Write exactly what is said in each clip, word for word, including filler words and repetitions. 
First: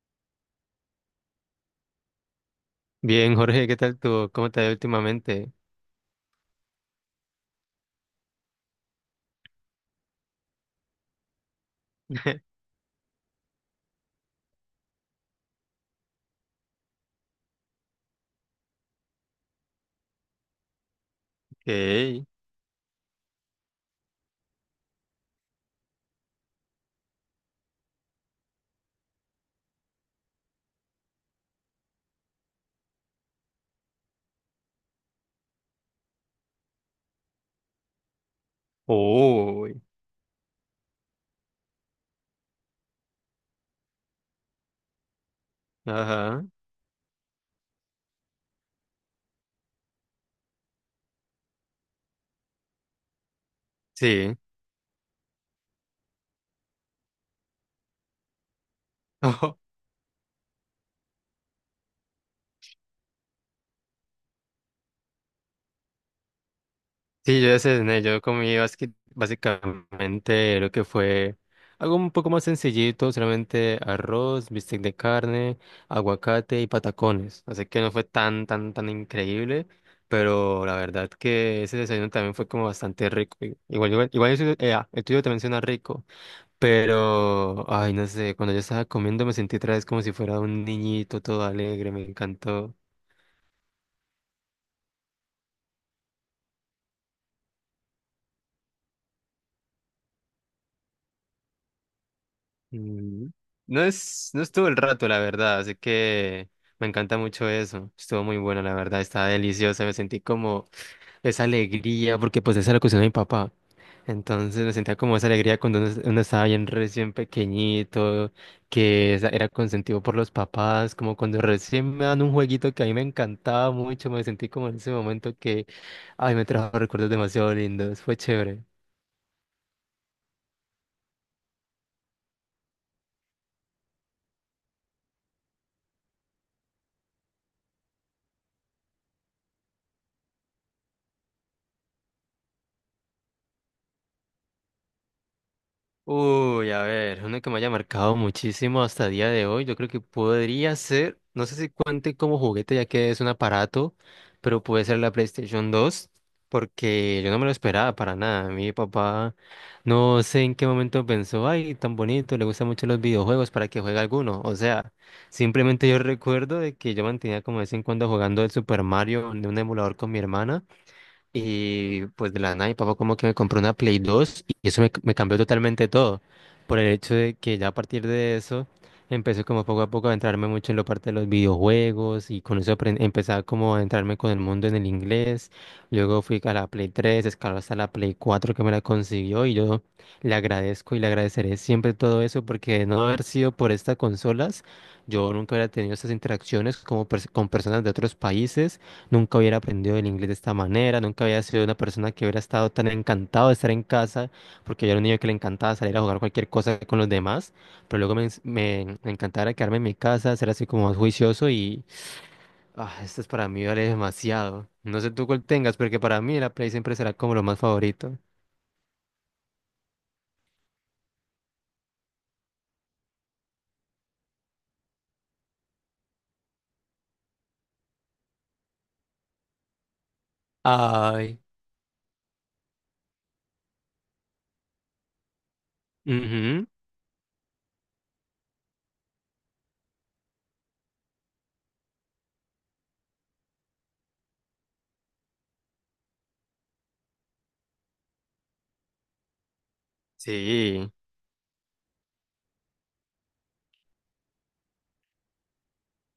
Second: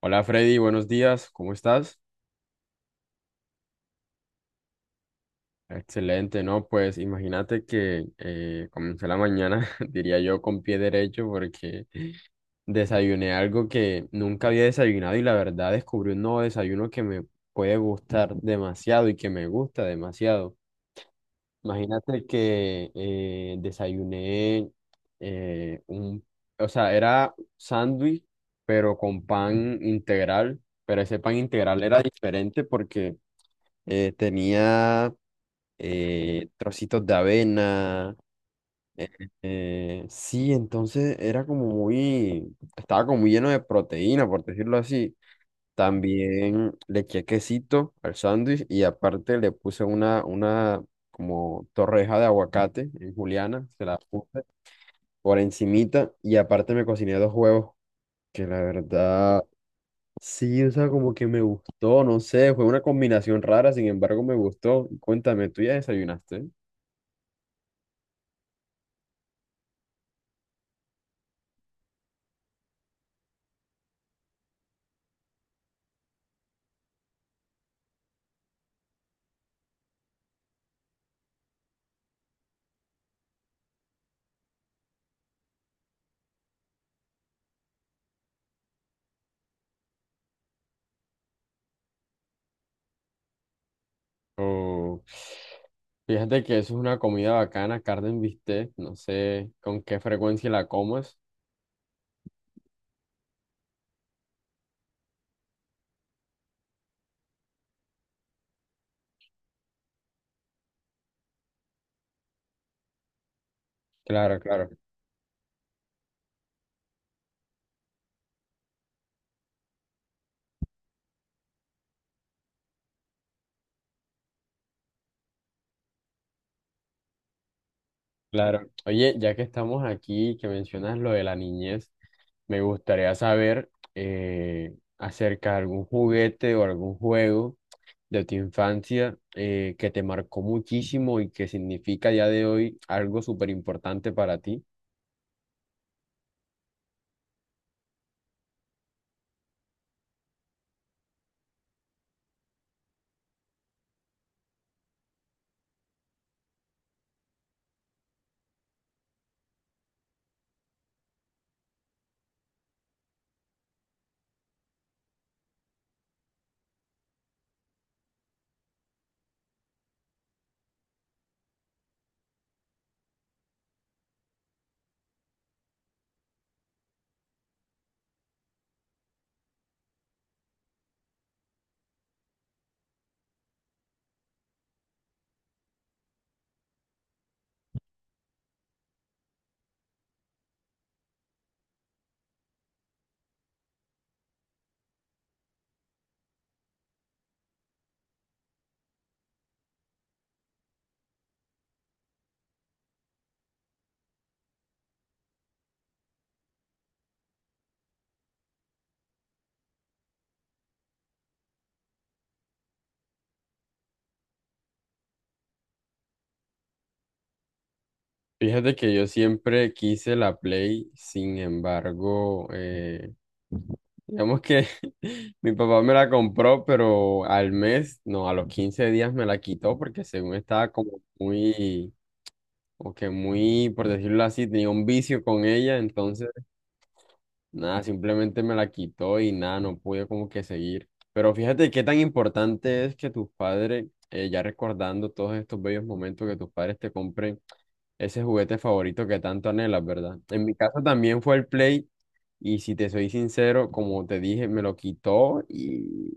Hola, Freddy, buenos días, ¿cómo estás? Bien, Jorge, ¿qué tal tú? ¿Cómo te ha ido últimamente? Excelente, ¿no? Pues imagínate que eh, comencé la mañana, diría yo, con pie derecho porque desayuné algo que nunca había desayunado y la verdad descubrí un nuevo desayuno que me puede gustar demasiado y que me gusta demasiado. Imagínate Ok. que eh, desayuné eh, un, o sea, era sándwich, pero con pan integral, pero ese pan integral era diferente porque Eh, tenía eh, trocitos de avena. eh, Uy. eh, sí, entonces era como muy, estaba como muy lleno de proteína, por decirlo así. Ajá. También le eché quesito al sándwich y aparte le puse una, una como torreja de aguacate en juliana, se la Sí. puse por encimita y aparte me cociné dos huevos, que la verdad Ojo. sí, o sea, como que me gustó, no sé, fue una combinación rara, sin embargo me gustó. Cuéntame, ¿tú ya desayunaste? Sí, yo ya cené. Yo comí basqui- básicamente lo que fue algo un poco más sencillito, solamente arroz, bistec de carne, aguacate y patacones. Así que no fue tan, tan, tan increíble, pero la verdad que ese desayuno también fue como bastante rico. I- Igual, igual, igual eso, eh, ah, el tuyo también suena rico. Pero, ay, no sé, cuando yo estaba comiendo me sentí otra vez como si fuera un niñito todo alegre, me encantó. O fíjate que eso es una comida bacana, carne en bistec, no sé con qué frecuencia la comas. Mm, No es, no estuvo el rato, la verdad, así que me encanta mucho eso. Estuvo muy bueno, la verdad, estaba deliciosa, me sentí como esa alegría, porque pues esa era la cuestión de mi papá. Claro, Entonces claro, me sentía como esa alegría cuando uno, uno estaba bien recién pequeñito, que esa- era consentido por los papás, como cuando recién me dan un jueguito que a mí me encantaba mucho, me sentí como en ese momento que, ay, me trajo recuerdos demasiado lindos, fue chévere. claro. Oye, ya que estamos aquí, que mencionas lo de la niñez. Me gustaría saber eh, acerca de algún juguete o algún juego de tu infancia eh, que te marcó muchísimo y que significa a día de hoy algo súper importante para ti. Uy, a ver, uno que me haya marcado muchísimo hasta el día de hoy, yo creo que podría ser, no sé si cuente como juguete ya que es un aparato, pero puede ser la PlayStation dos, porque yo no me lo esperaba para nada. Mi papá no sé en qué momento pensó, ay, tan bonito, le gustan mucho los videojuegos para que juegue alguno. O sea, simplemente yo recuerdo de que yo mantenía como de vez en cuando jugando el Super Mario de un emulador con mi hermana. Y pues de la nada, mi papá como que me compró una Play dos y eso me, me cambió totalmente todo. Por el hecho de que ya a partir de eso empecé como poco a poco a entrarme mucho en la parte de los videojuegos y con eso apren- empezaba como a entrarme con el mundo en el inglés. Luego fui a la Play tres, escaló hasta la Play cuatro que me la consiguió y yo le agradezco y le agradeceré siempre todo eso porque de no haber sido por estas consolas, yo nunca hubiera tenido esas interacciones como pers- con personas de otros países. Nunca hubiera aprendido el inglés de esta manera, nunca había sido una persona que hubiera estado tan encantado de estar en casa, porque yo era un niño que le encantaba salir a jugar cualquier cosa con los demás, pero luego me, ens- me, me encantaba quedarme en mi casa, ser así como más juicioso y ah, esto es para mí vale demasiado. No sé tú cuál tengas, porque para mí la Play siempre será como lo más favorito. Fíjate que yo siempre quise la Play, sin embargo, eh, digamos que mi papá me la compró, pero al mes, no, a los quince días me la quitó porque según estaba como Ay. muy, o que muy, por decirlo así, tenía un vicio con ella, entonces Ujú. nada, simplemente me la quitó y nada, no pude como que seguir. Pero fíjate qué tan importante es que tus padres, eh, ya recordando todos estos bellos momentos, que tus padres te compren ese juguete favorito que tanto anhelas, ¿verdad? En mi caso Sí. también fue el Play, y si te soy sincero, como te dije, me lo quitó y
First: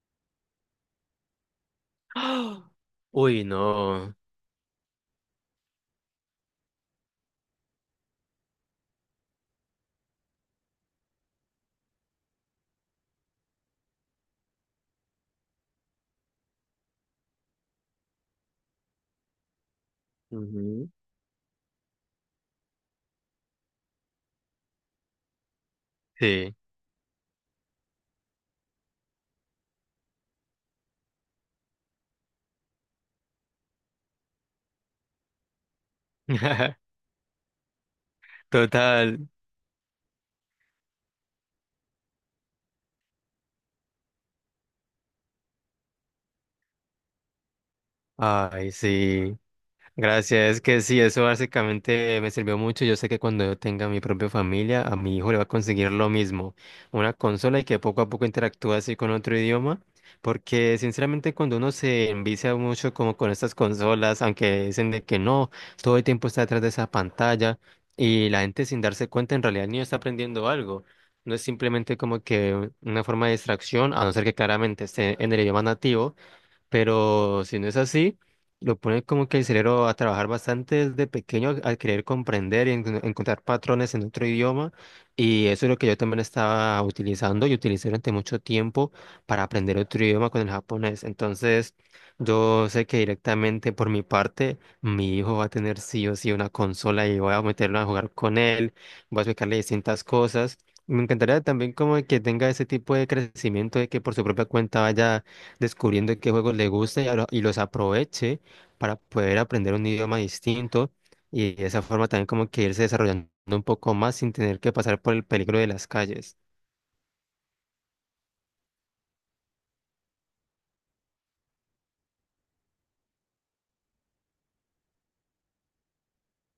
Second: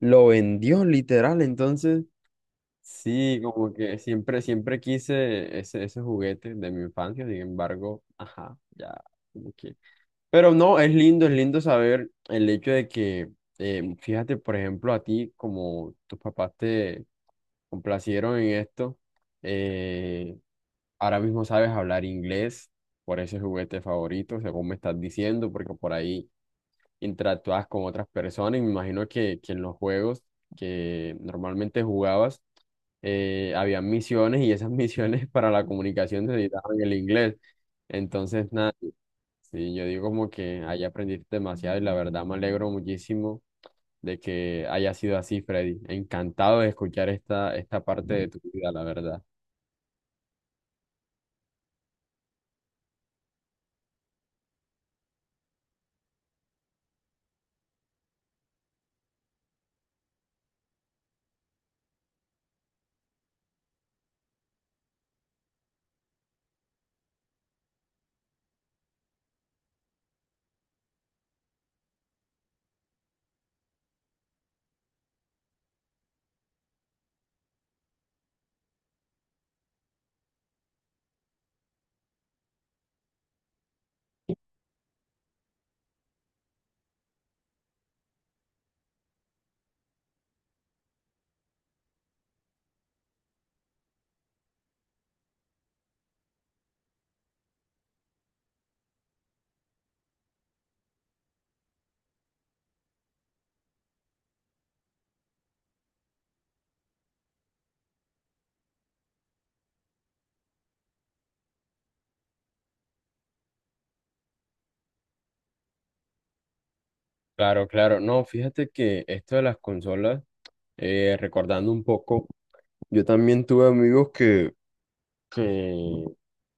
lo vendió literal. Entonces, ¡Ah! sí, Uy, como que no. siempre, siempre quise ese, ese juguete de mi infancia, sin embargo, ajá, ya. Como que pero no, es lindo, es lindo saber el hecho de que, eh, fíjate, por ejemplo, a ti, como tus papás te complacieron en esto, eh, Ujú. ahora mismo sabes hablar inglés, por ese juguete favorito, según me estás diciendo, porque por ahí Sí. interactúas con otras personas y me imagino que, que en los juegos que normalmente jugabas, eh, habían misiones y esas misiones para la comunicación necesitaban el inglés. Entonces, nada. Total. Sí, yo digo como que ahí aprendiste demasiado y la verdad me alegro muchísimo de que haya sido así, Freddy. Encantado de escuchar esta, esta parte de tu vida, Ay, la verdad. sí. Gracias, es que sí, eso básicamente me sirvió mucho. Yo sé que cuando yo tenga mi propia familia, a mi hijo le va a conseguir lo mismo, una consola y que poco a poco interactúe así con otro idioma, porque sinceramente cuando uno se envicia mucho como con estas consolas, aunque dicen de que no, todo el tiempo está detrás de esa pantalla y la gente sin darse cuenta en realidad el niño está aprendiendo algo. No es simplemente como que una forma de distracción, a no ser que claramente esté en el idioma nativo, pero si no es así, lo pone como que el cerebro a trabajar bastante desde pequeño al querer comprender y en- encontrar patrones en otro idioma, y eso es lo que yo también estaba utilizando y utilicé durante mucho tiempo para aprender otro idioma con el japonés. Entonces, yo sé que directamente por mi parte, mi hijo va a tener sí o sí una consola y voy a meterlo a jugar con él, voy a explicarle distintas cosas. Me encantaría también como que tenga ese tipo de crecimiento de que por su propia cuenta vaya descubriendo qué juegos le gusta y, ahora- y los aproveche para poder aprender un idioma distinto y de esa forma también como que irse desarrollando un poco más sin tener que pasar por el peligro de las calles. Claro, claro. No, fíjate que esto de las consolas, eh, recordando un poco, yo también tuve amigos que, que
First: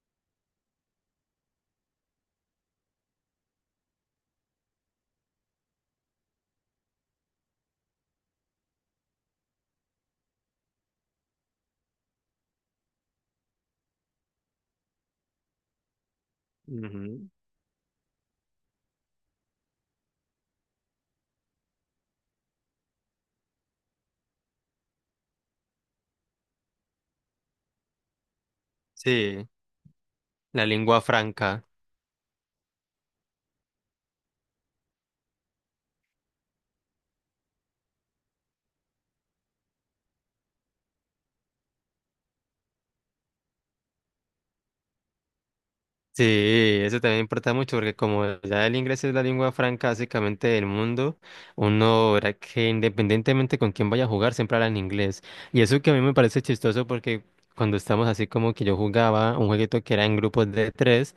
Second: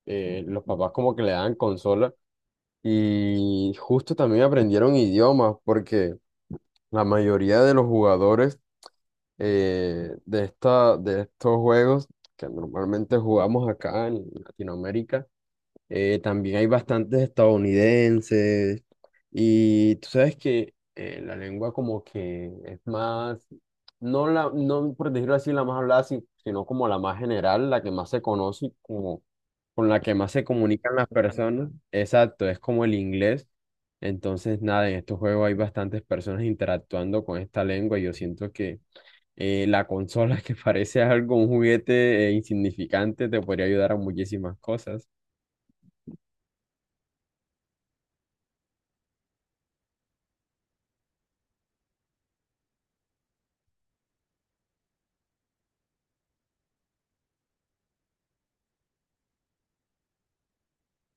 eh, los papás como que le daban consola y justo también aprendieron idiomas porque la mayoría de los jugadores eh, de esta, de estos juegos que normalmente jugamos acá en Latinoamérica. Eh, también hay bastantes Ujú. estadounidenses y tú sabes que eh, la lengua como que es más, no, la, no por decirlo así, la más hablada, si- sino como la más general, la que más se conoce y como Sí, con la que más se la comunican lengua las franca. personas. Exacto, es como el inglés. Entonces, nada, en estos juegos hay bastantes personas interactuando con esta lengua y yo siento que eh, la consola que parece algo, un juguete eh, insignificante, te podría ayudar a muchísimas cosas. Sí, eso también importa mucho porque como ya el inglés es la lengua franca básicamente del mundo, uno verá que independientemente con quién vaya a jugar siempre habla en inglés. Y eso que a mí me parece chistoso porque cuando estamos así como que yo jugaba un jueguito que era en grupos de tres,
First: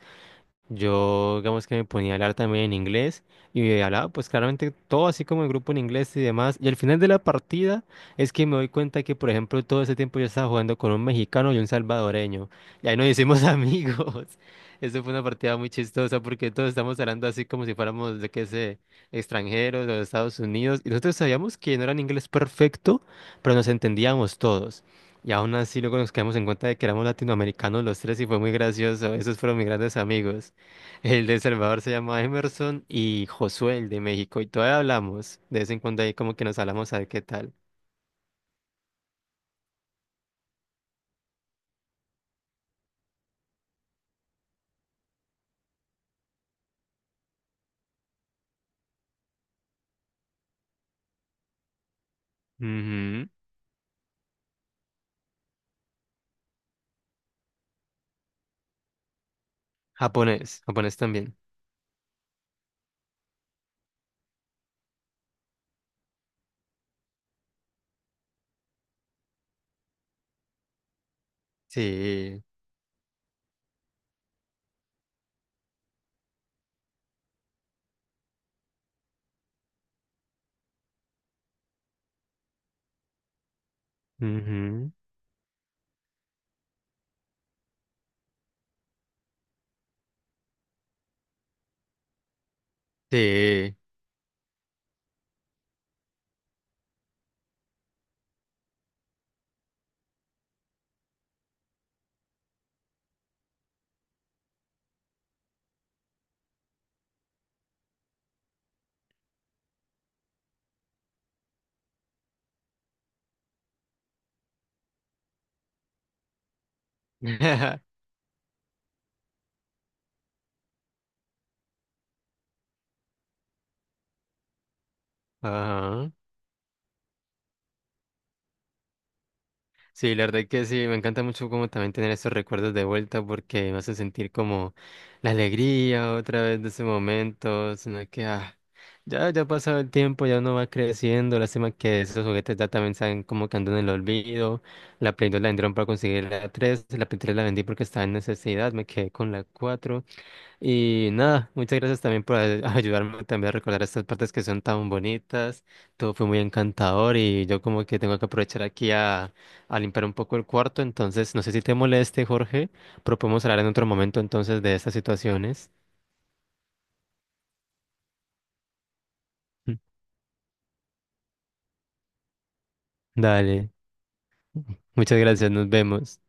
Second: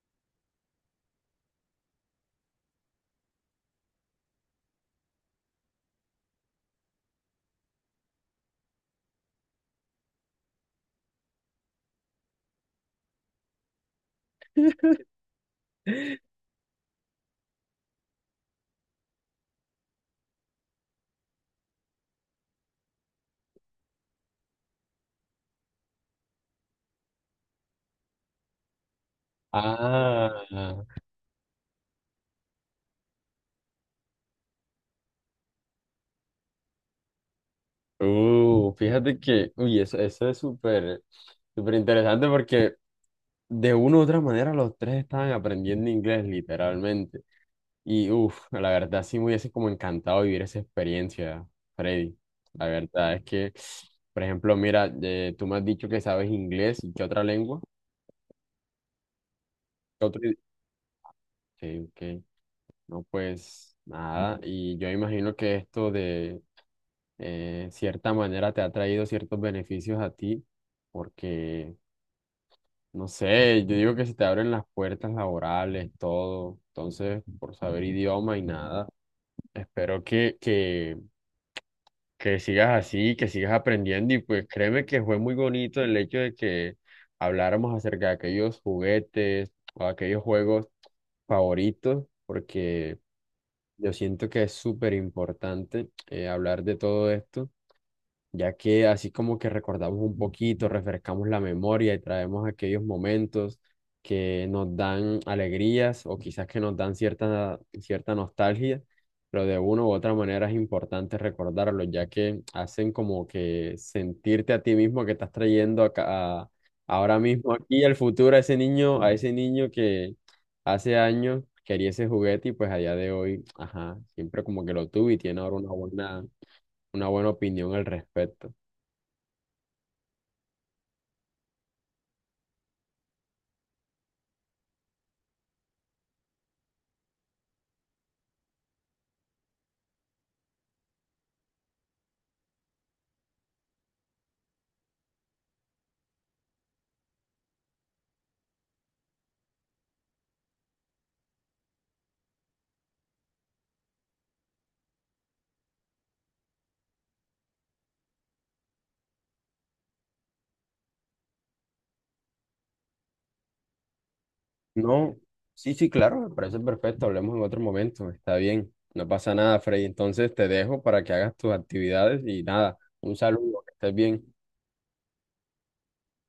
Yo, digamos que me ponía a hablar también en inglés y hablaba pues claramente todo así como el grupo en inglés y demás. Y al final de la partida es que me doy cuenta que, por ejemplo, todo ese tiempo yo estaba jugando con un mexicano y un salvadoreño. Y ahí nos hicimos amigos. Eso fue una partida muy chistosa porque todos estamos hablando así como si fuéramos, de qué sé, extranjeros de Estados Unidos. Y nosotros sabíamos que no era en inglés perfecto, pero nos entendíamos todos. Y aún así luego nos quedamos en cuenta de que éramos latinoamericanos los tres y fue muy gracioso. Esos fueron mis grandes Ah, amigos. El de El Salvador se llama Emerson y Josué, el de México, y todavía hablamos. De vez en cuando ahí como que nos hablamos a ver qué tal. uh, fíjate que, uy, eso, eso es súper, súper interesante porque de una u otra manera los tres estaban aprendiendo inglés literalmente. Y, uff, la verdad sí me hubiese como encantado vivir esa experiencia, Freddy. La verdad es Ujú. que, por ejemplo, mira, eh, tú me has dicho que sabes inglés y qué otra lengua, qué otro... idi- Japonés, japonés también. Sí, ok. No, pues nada, y yo imagino que esto de eh, cierta manera te ha traído ciertos beneficios a ti, porque, Sí. no sé, yo digo que se te abren las puertas laborales, todo, entonces, por saber idioma y nada, espero que, que que sigas así, que sigas aprendiendo y pues créeme Ujú. que fue muy bonito el hecho de que habláramos acerca de aquellos juguetes o aquellos juegos favoritos, porque Sí. yo siento que es súper importante eh, hablar de todo esto ya que así como que recordamos un poquito, refrescamos la memoria y traemos aquellos momentos que nos dan alegrías o quizás que nos dan cierta, cierta nostalgia, pero de una u otra manera es importante recordarlos, ya que hacen como que sentirte a ti mismo que estás trayendo acá, a- ahora mismo aquí al futuro a ese niño, a ese niño que hace años quería ese juguete y pues allá de hoy, ajá, siempre como que lo tuve y tiene ahora una Ajá. buena, una buena opinión al respecto. Sí, la verdad que sí, me encanta mucho como también tener esos recuerdos de vuelta porque me hace sentir como la alegría otra vez de ese momento, sino que ah, ya, ya ha pasado el tiempo, ya uno va creciendo, lástima que esos juguetes ya también saben como que andan en el olvido, la Play dos la vendieron para conseguir la tres, la Play tres la vendí porque estaba en necesidad, me quedé con la cuatro y nada, muchas gracias también por ay- ayudarme también a recordar estas partes que son tan bonitas. Todo fue muy encantador y yo como que tengo que aprovechar aquí a, a limpiar un poco el cuarto. Entonces, no sé si te moleste, Jorge, pero podemos hablar en otro momento entonces de estas No, situaciones. sí, sí, claro, me parece perfecto. Hablemos en otro momento, está bien. No pasa nada, Frey. Entonces te dejo para que hagas tus actividades y nada, un saludo, Dale, que estés bien. muchas gracias, nos vemos.